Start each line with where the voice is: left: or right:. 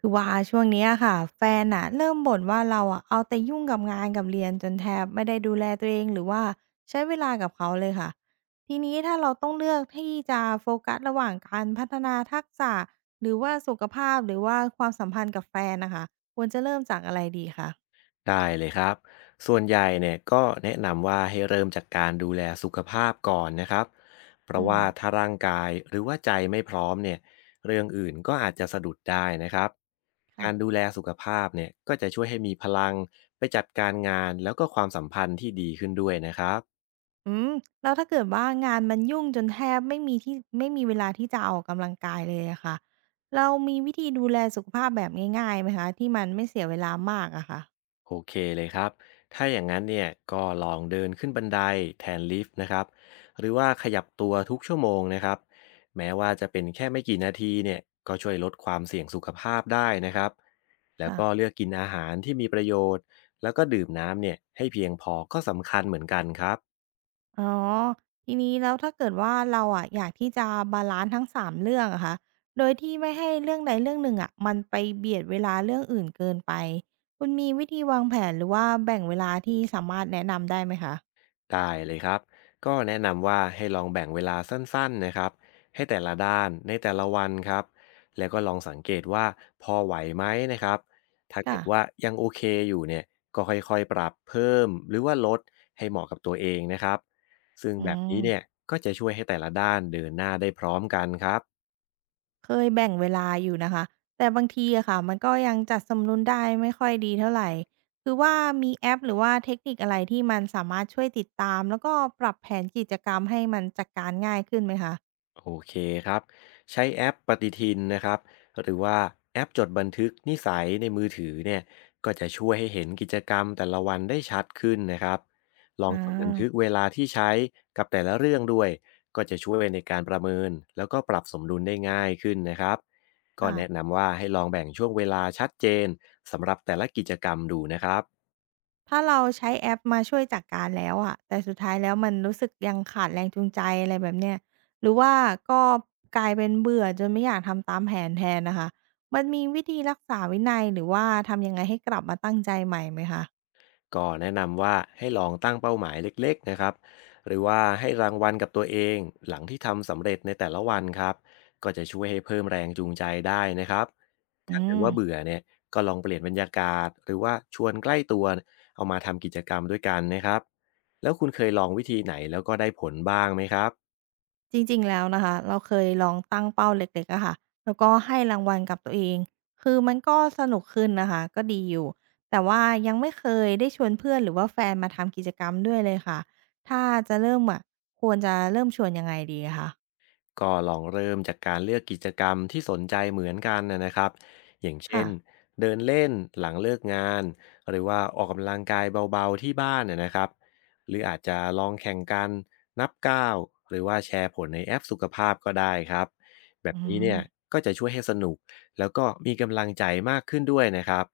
right: คือว่าช่วงเนี้ยค่ะแฟนน่ะเริ่มบ่นว่าเราอะเอาแต่ยุ่งกับงานกับเรียนจนแทบไม่ได้ดูแลตัวเองหรือว่าใช้เวลากับเขาเลยค่ะทีนี้ถ้าเราต้องเลือกที่จะโฟกัสระหว่างการพัฒนาทักษะหรือว่าสุขภาพหรือว่าความสัมพันธ์กับแฟนนะคะควรจะเริ่มจากอะไรดีคะ
left: ได้เลยครับส่วนใหญ่เนี่ยก็แนะนำว่าให้เริ่มจากการดูแลสุขภาพก่อนนะครับเพราะ
right: อืม
left: ว่าถ้าร่างกายหรือว่าใจไม่พร้อมเนี่ยเรื่องอื่นก็อาจจะสะดุดได้นะครับ
right: ค่ะ
left: การดูแลสุขภาพเนี่ยก็จะช่วยให้มีพลังไปจัดการงานแล้วก็ความสัมพันธ์ที่ดีขึ้นด้วยนะครับ
right: อืมแล้วถ้าเกิดว่างานมันยุ่งจนแทบไม่มีที่ไม่มีเวลาที่จะออกกำลังกายเลยอะค่ะเรามีวิธีดูแลสุขภาพแบบง่ายๆไหมคะที่มันไม่เสียเวลามากอะค่ะ
left: โอเคเลยครับ ถ้าอย่างนั้นเนี่ยก็ลองเดินขึ้นบันไดแทนลิฟต์นะครับ หรือว่าขยับตัวทุกชั่วโมงนะครับ แม้ว่าจะเป็นแค่ไม่กี่นาทีเนี่ยก็ช่วยลดความเสี่ยงสุขภาพได้นะครับ แล้ว
right: ค่ะ
left: ก็เลือกกินอาหารที่มีประโยชน์ แล้วก็ดื่มน้ำเนี่ยให้เพียงพอก็สำคัญเหมือนกันครับ
right: อ๋อทีนี้แล้วถ้าเกิดว่าเราอะอยากที่จะบาลันซ์ทั้ง3เรื่องอะคะโดยที่ไม่ให้เรื่องใดเรื่องหนึ่งอะมันไปเบียดเวลาเรื่องอื่นเกินไปคุณมีวิธีวางแผนหรือว่าแบ่งเวลาที่สามารถแนะนำได้ไหมคะ
left: ได้เลยครับก็แนะนำว่าให้ลองแบ่งเวลาสั้นๆนะครับให้แต่ละด้านในแต่ละวันครับแล้วก็ลองสังเกตว่าพอไหวไหมนะครับถ้าเกิ
right: ค่ะ
left: ดว่ายังโอเคอยู่เนี่ยก็ค่อยๆปรับเพิ่มหรือว่าลดให้เหมาะกับตัวเองนะครับซึ่ง
right: อื
left: แบบ
right: ม
left: นี้เนี่ยก็จะช่วยให้แต่ละด้านเดินหน้าได้พร้อมกันครับ
right: เคยแบ่งเวลาอยู่นะคะแต่บางทีอะค่ะมันก็ยังจัดสมดุลได้ไม่ค่อยดีเท่าไรคือว่ามีแอปหรือว่าเทคนิคอะไรที่มันสามารถช่วยติดตามแล้วก็ปรับแผนกิจกรรมให้มันจัดการง่ายขึ้นไหมคะ
left: โอเคครับใช้แอปปฏิทินนะครับหรือว่าแอปจดบันทึกนิสัยในมือถือเนี่ยก็จะช่วยให้เห็นกิจกรรมแต่ละวันได้ชัดขึ้นนะครับลองจดบันทึก
right: อา
left: เวลาที่ใช้กับแต่ละเรื่องด้วยก็จะช่วยในการประเมินแล้วก็ปรับสมดุลได้ง่ายขึ้นนะครับก็
right: ค่ะ
left: แนะนำว่าให้ลองแบ่งช่วงเวลาชัดเจนสำหรับแต่ละกิจกรรมดูนะครับ
right: ถ้าเราใช้แอปมาช่วยจัดการแล้วอะแต่สุดท้ายแล้วมันรู้สึกยังขาดแรงจูงใจอะไรแบบเนี้ยหรือว่าก็กลายเป็นเบื่อจนไม่อยากทำตามแผนแทนน่ะค่ะมันมีวิธีรักษาวินัยหรือว่าทำยังไงให้กลับมาตั้งใจใหม่ไหมคะ
left: ก็แนะนำว่าให้ลองตั้งเป้าหมายเล็กๆนะครับหรือว่าให้รางวัลกับตัวเองหลังที่ทำสำเร็จในแต่ละวันครับก็จะช่วยให้เพิ่มแรงจูงใจได้นะครับ
right: อื
left: ถ้าเกิด
right: ม
left: ว่าเบื่อเนี่ยก็ลองเปลี่ยนบรรยากาศหรือว่าชวนใกล้ตัวเอามาทำกิจกรรมด้วยกันนะครับแล้วคุณเคยลองวิธีไหนแล้วก็ได้ผลบ้างไหมครับ
right: จริงๆแล้วนะคะเราเคยลองตั้งเป้าเล็กๆอะค่ะแล้วก็ให้รางวัลกับตัวเองคือมันก็สนุกขึ้นนะคะก็ดีอยู่แต่ว่ายังไม่เคยได้ชวนเพื่อนหรือว่าแฟนมาทำกิจกรรมด้วยเลยค่ะถ้าจะเริ่มอะควรจะเริ่มชวนยังไงดีอะคะ
left: ก็ลองเริ่มจากการเลือกกิจกรรมที่สนใจเหมือนกันนะครับอย่างเช่
right: ค่ะ
left: นเดินเล่นหลังเลิกงานหรือว่าออกกำลังกายเบาๆที่บ้านนะครับหรืออาจจะลองแข่งกันนับก้าวหรือว่าแชร์ผลในแอปสุขภาพก็ได้ครับแบบ
right: อื
left: นี้เนี่ย
right: ม
left: ก็จะช่วยให้สนุกแล้วก็มีกำลังใจมากขึ้นด้วยนะครับ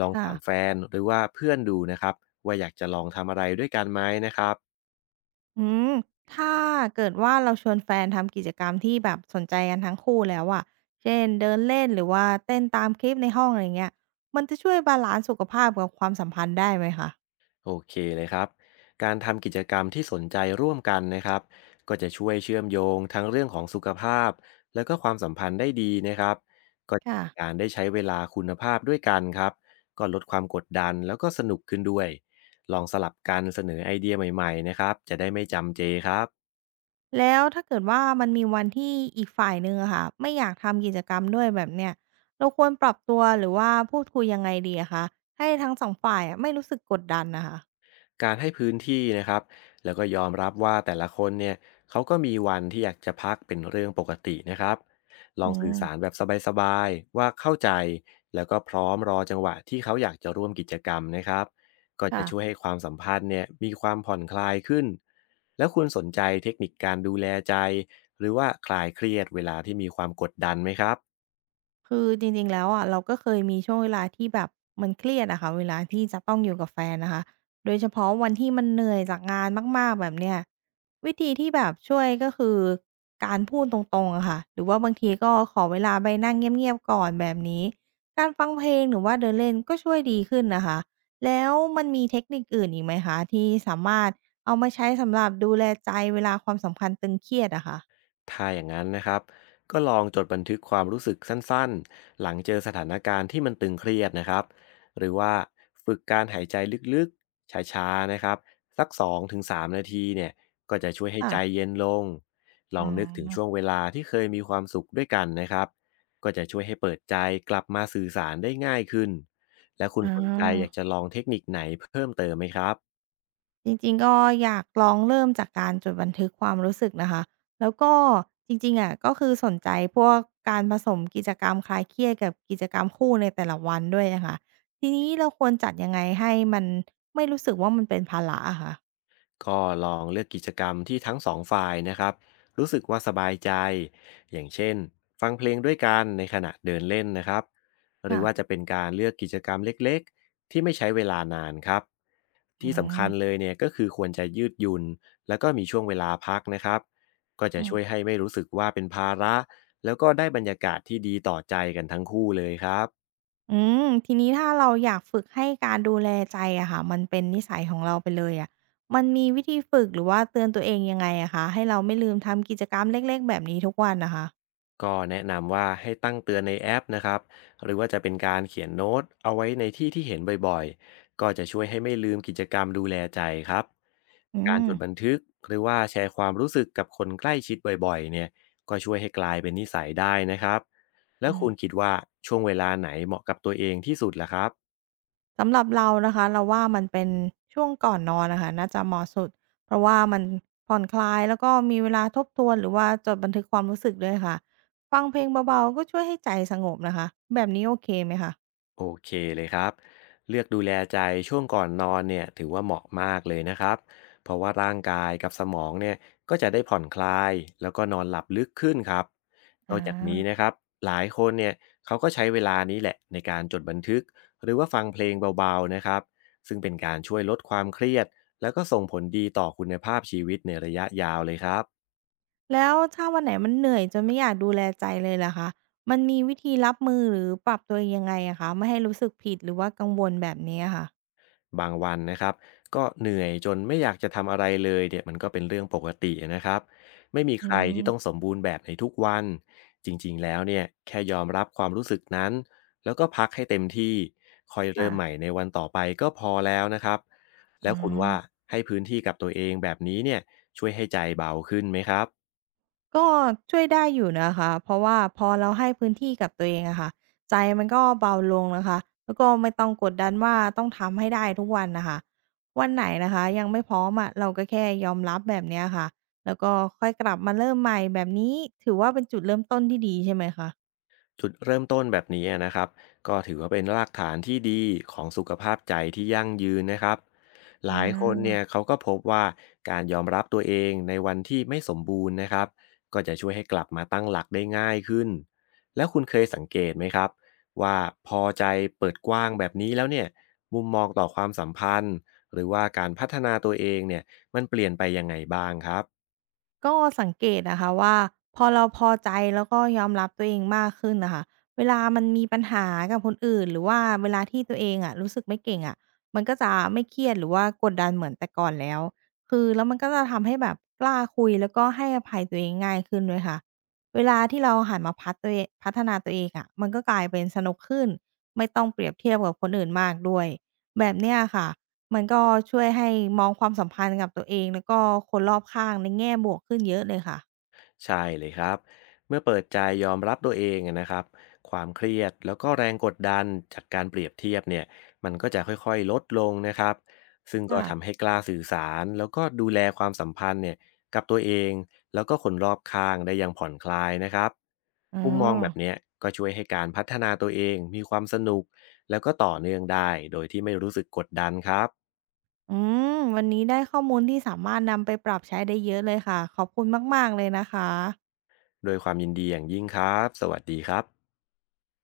left: ลอง
right: ค่ะ
left: ถามแฟนหรือว่าเพื่อนดูนะครับว่าอยากจะลองทำอะไรด้วยกันไหมนะครับ
right: อืมถ้าเกิดว่าเราชวนแฟนทำกิจกรรมที่แบบสนใจกันทั้งคู่แล้วอะเช่นเดินเล่นหรือว่าเต้นตามคลิปในห้องอะไรอย่างเงี้ยมันจะช่วยบาลันซ์สุขภาพกับความสัมพันธ์ได้ไหมคะ
left: โอเคเลยครับ การทำกิจกรรมที่สนใจร่วมกันนะครับก็จะช่วยเชื่อมโยงทั้งเรื่องของสุขภาพแล้วก็ความสัมพันธ์ได้ดีนะครับก็
right: ค่ะ
left: การได้ใช้เวลาคุณภาพด้วยกันครับก็ลดความกดดันแล้วก็สนุกขึ้นด้วยลองสลับกันเสนอไอเดียใหม่ๆนะครับจะได้ไม่จำเจครับ
right: แล้วถ้าเกิดว่ามันมีวันที่อีกฝ่ายหนึ่งอะค่ะไม่อยากทำกิจกรรมด้วยแบบเนี้ยเราควรปรับตัวหรือว่าพูดคุยยังไงดีอะคะให้ทั้งสองฝ่ายอะไม่รู้สึกกดดันนะคะ
left: การให้พื้นที่นะครับแล้วก็ยอมรับว่าแต่ละคนเนี่ยเขาก็มีวันที่อยากจะพักเป็นเรื่องปกตินะครับลอ
right: อื
left: งสื่
right: ม
left: อสารแบบสบายๆว่าเข้าใจแล้วก็พร้อมรอจังหวะที่เขาอยากจะร่วมกิจกรรมนะครับก็จะ
right: ค่ะ
left: ช่วยให้ความสัมพันธ์เนี่ยมีความผ่อนคลายขึ้น แล้วคุณสนใจเทคนิคการดูแลใจหรือว่าคลายเครียดเวลาที่มีความกดดันไหมครับ
right: คือจริงๆแล้วอะเราก็เคยมีช่วงเวลาที่แบบมันเครียดอะค่ะเวลาที่จะต้องอยู่กับแฟนนะคะโดยเฉพาะวันที่มันเหนื่อยจากงานมากๆแบบเนี้ยวิธีที่แบบช่วยก็คือการพูดตรงๆอะค่ะหรือว่าบางทีก็ขอเวลาไปนั่งเงียบๆก่อนแบบนี้การฟังเพลงหรือว่าเดินเล่นก็ช่วยดีขึ้นนะคะแล้วมันมีเทคนิคอื่นอีกไหมคะที่สามารถเอามาใช้สำหรับดูแลใจเวลาความสัมพันธ์ตึงเครียดอะค่ะ
left: ถ้าอย่างนั้นนะครับก็ลองจดบันทึกความรู้สึกสั้นๆ หลังเจอสถานการณ์ที่มันตึงเครียดนะครับหรือว่าฝึกการหายใจลึกๆช้าๆนะครับสัก2-3นาทีเนี่ยก็จะช่วยให้
right: ค่ะ
left: ใจเย็นลง ล
right: อ๋
left: อ
right: อ
left: งนึกถึงช่วงเวลาที่เคยมีความสุขด้วยกันนะครับก็จะช่วยให้เปิดใจกลับมาสื่อสารได้ง่ายขึ้น และคุณ
right: อา
left: สนใจอยากจะลองเทคนิคไหนเพิ่มเติมไหมครับ
right: จริงๆก็อยากลองเริ่มจากการจดบันทึกความรู้สึกนะคะแล้วก็จริงๆอะก็คือสนใจพวกการผสมกิจกรรมคลายเครียดกับกิจกรรมคู่ในแต่ละวันด้วยอะค่ะทีนี้เราควรจัดยังไงให้มันไม่รู้สึกว่ามันเป็นภาระอะคะ
left: ก็ลองเลือกกิจกรรมที่ทั้งสองฝ่ายนะครับรู้สึกว่าสบายใจอย่างเช่นฟังเพลงด้วยกันในขณะเดินเล่นนะครับหรือ
right: ค่ะ
left: ว่าจะเป็นการเลือกกิจกรรมเล็กๆที่ไม่ใช้เวลานานครับ
right: อื
left: ที่สำคัญเล
right: ม
left: ยเนี่ยก็คือควรจะยืดหยุ่นแล้วก็มีช่วงเวลาพักนะครับก็จะ
right: อื
left: ช่วย
right: ม
left: ให้ไม่รู้สึกว่าเป็นภาระแล้วก็ได้บรรยากาศที่ดีต่อใจกันทั้งคู่เลยครับ
right: อืมทีนี้ถ้าเราอยากฝึกให้การดูแลใจอะค่ะมันเป็นนิสัยของเราไปเลยอะมันมีวิธีฝึกหรือว่าเตือนตัวเองยังไงอะคะให้เราไม่ลืมทำกิจกรรมเล็กๆแบบนี้ทุกวันน่ะค่ะ
left: ก็แนะนำว่าให้ตั้งเตือนในแอปนะครับหรือว่าจะเป็นการเขียนโน้ตเอาไว้ในที่ที่เห็นบ่อยๆก็จะช่วยให้ไม่ลืมกิจกรรมดูแลใจครับ
right: อื
left: การ
right: ม
left: จดบันทึกหรือว่าแชร์ความรู้สึกกับคนใกล้ชิดบ่อยๆเนี่ยก็ช่วยให้กลายเป็นนิสัยได้นะครับแล้ว
right: อืม
left: คุณคิดว่าช่วงเวลาไหนเหมาะกับตัวเองที่สุดล่ะครับ
right: สำหรับเรานะคะเราว่ามันเป็นช่วงก่อนนอนนะคะน่าจะเหมาะสุดเพราะว่ามันผ่อนคลายแล้วก็มีเวลาทบทวนหรือว่าจดบันทึกความรู้สึกด้วยค่ะฟังเพลงเบาๆก็ช่วยให้ใจสงบนะคะแบบนี้โอเคไหมคะ
left: โอเคเลยครับเลือกดูแลใจช่วงก่อนนอนเนี่ยถือว่าเหมาะมากเลยนะครับเพราะว่าร่างกายกับสมองเนี่ยก็จะได้ผ่อนคลายแล้วก็นอนหลับลึกขึ้นครับน
right: อ
left: อกจากนี้
right: า
left: นะครับหลายคนเนี่ยเขาก็ใช้เวลานี้แหละในการจดบันทึกหรือว่าฟังเพลงเบาๆนะครับซึ่งเป็นการช่วยลดความเครียดแล้วก็ส่งผลดีต่อคุณภาพชีวิตในระยะยาวเลยครับ
right: แล้วถ้าวันไหนมันเหนื่อยจนไม่อยากดูแลใจเลยล่ะคะมันมีวิธีรับมือหรือปรับตัวเองยังไงอะคะไม่ให้รู้สึกผิดหรือว่ากังวลแบบนี้อะค่ะ
left: บางวันนะครับก็เหนื่อยจนไม่อยากจะทำอะไรเลยเนี่ยมันก็เป็นเรื่องปกตินะครับไม่มี
right: อื
left: ใครที่ต้องส
right: ม
left: มบูรณ์แบบในทุกวันจริงๆแล้วเนี่ยแค่ยอมรับความรู้สึกนั้นแล้วก็พักให้เต็มที่คอยเริ่
right: ค่ะ
left: มใหม่ในวันต่อไปก็พอแล้วนะครับแล้
right: อ๋อ
left: วคุณว่าให้พื้นที่กับตัวเองแบบนี้เนี่ยช่วยให้ใจเบาขึ้นไหมครับ
right: ก็ช่วยได้อยู่นะคะเพราะว่าพอเราให้พื้นที่กับตัวเองอะค่ะใจมันก็เบาลงนะคะ แล้วก็ไม่ต้องกดดันว่าต้องทำให้ได้ทุกวันนะคะ วันไหนนะคะยังไม่พร้อมอะเราก็แค่ยอมรับแบบเนี้ยค่ะ แล้วก็ค่อยกลับมาเริ่มใหม่แบบนี้ถือว่าเป็นจุดเริ่มต้นที่ดีใช่ไหมคะ
left: จุดเริ่มต้นแบบนี้นะครับก็ถือว่าเป็นรากฐานที่ดีของสุขภาพใจที่ยั่งยืนนะครับหลายคนเนี่
right: อา
left: ยเขาก็พบว่าการยอมรับตัวเองในวันที่ไม่สมบูรณ์นะครับก็จะช่วยให้กลับมาตั้งหลักได้ง่ายขึ้นแล้วคุณเคยสังเกตไหมครับว่าพอใจเปิดกว้างแบบนี้แล้วเนี่ยมุมมองต่อความสัมพันธ์หรือว่าการพัฒนาตัวเองเนี่ยมันเปลี่ยนไปยังไงบ้างครับ
right: ก็สังเกตนะคะว่าพอเราพอใจแล้วก็ยอมรับตัวเองมากขึ้นนะคะเวลามันมีปัญหากับคนอื่นหรือว่าเวลาที่ตัวเองอะรู้สึกไม่เก่งอะมันก็จะไม่เครียดหรือว่ากดดันเหมือนแต่ก่อนแล้วคือแล้วมันก็จะทำให้แบบกล้าคุยแล้วก็ให้อภัยตัวเองง่ายขึ้นด้วยค่ะเวลาที่เราหันมาพัฒนาตัวเองอะมันก็กลายเป็นสนุกขึ้นไม่ต้องเปรียบเทียบกับคนอื่นมากด้วยแบบเนี้ยค่ะ มันก็ช่วยให้มองความสัมพันธ์กับตัวเองแล้วก็คนรอบข้างในแง่บวกขึ้นเยอะเลยค่ะ
left: ใช่เลยครับเมื่อเปิดใจยอมรับตัวเองนะครับความเครียดแล้วก็แรงกดดันจากการเปรียบเทียบเนี่ยมันก็จะค่อยๆลดลงนะครับซึ่งก็
right: ค่ะ
left: ทำให้กล้าสื่อสารแล้วก็ดูแลความสัมพันธ์เนี่ยกับตัวเองแล้วก็คนรอบข้างได้อย่างผ่อนคลายนะครับ
right: อ๋อ
left: มุมมองแบบเนี้ยก็ช่วยให้การพัฒนาตัวเองมีความสนุกแล้วก็ต่อเนื่องได้โดยที่ไม่รู้สึกกดดันครับ
right: อืมวันนี้ได้ข้อมูลที่สามารถนำไปปรับใช้ได้เยอะเลยค่ะขอบคุณมากๆเลยนะคะ
left: โดยความยินดีอย่างยิ่งครับสวัสดีครับ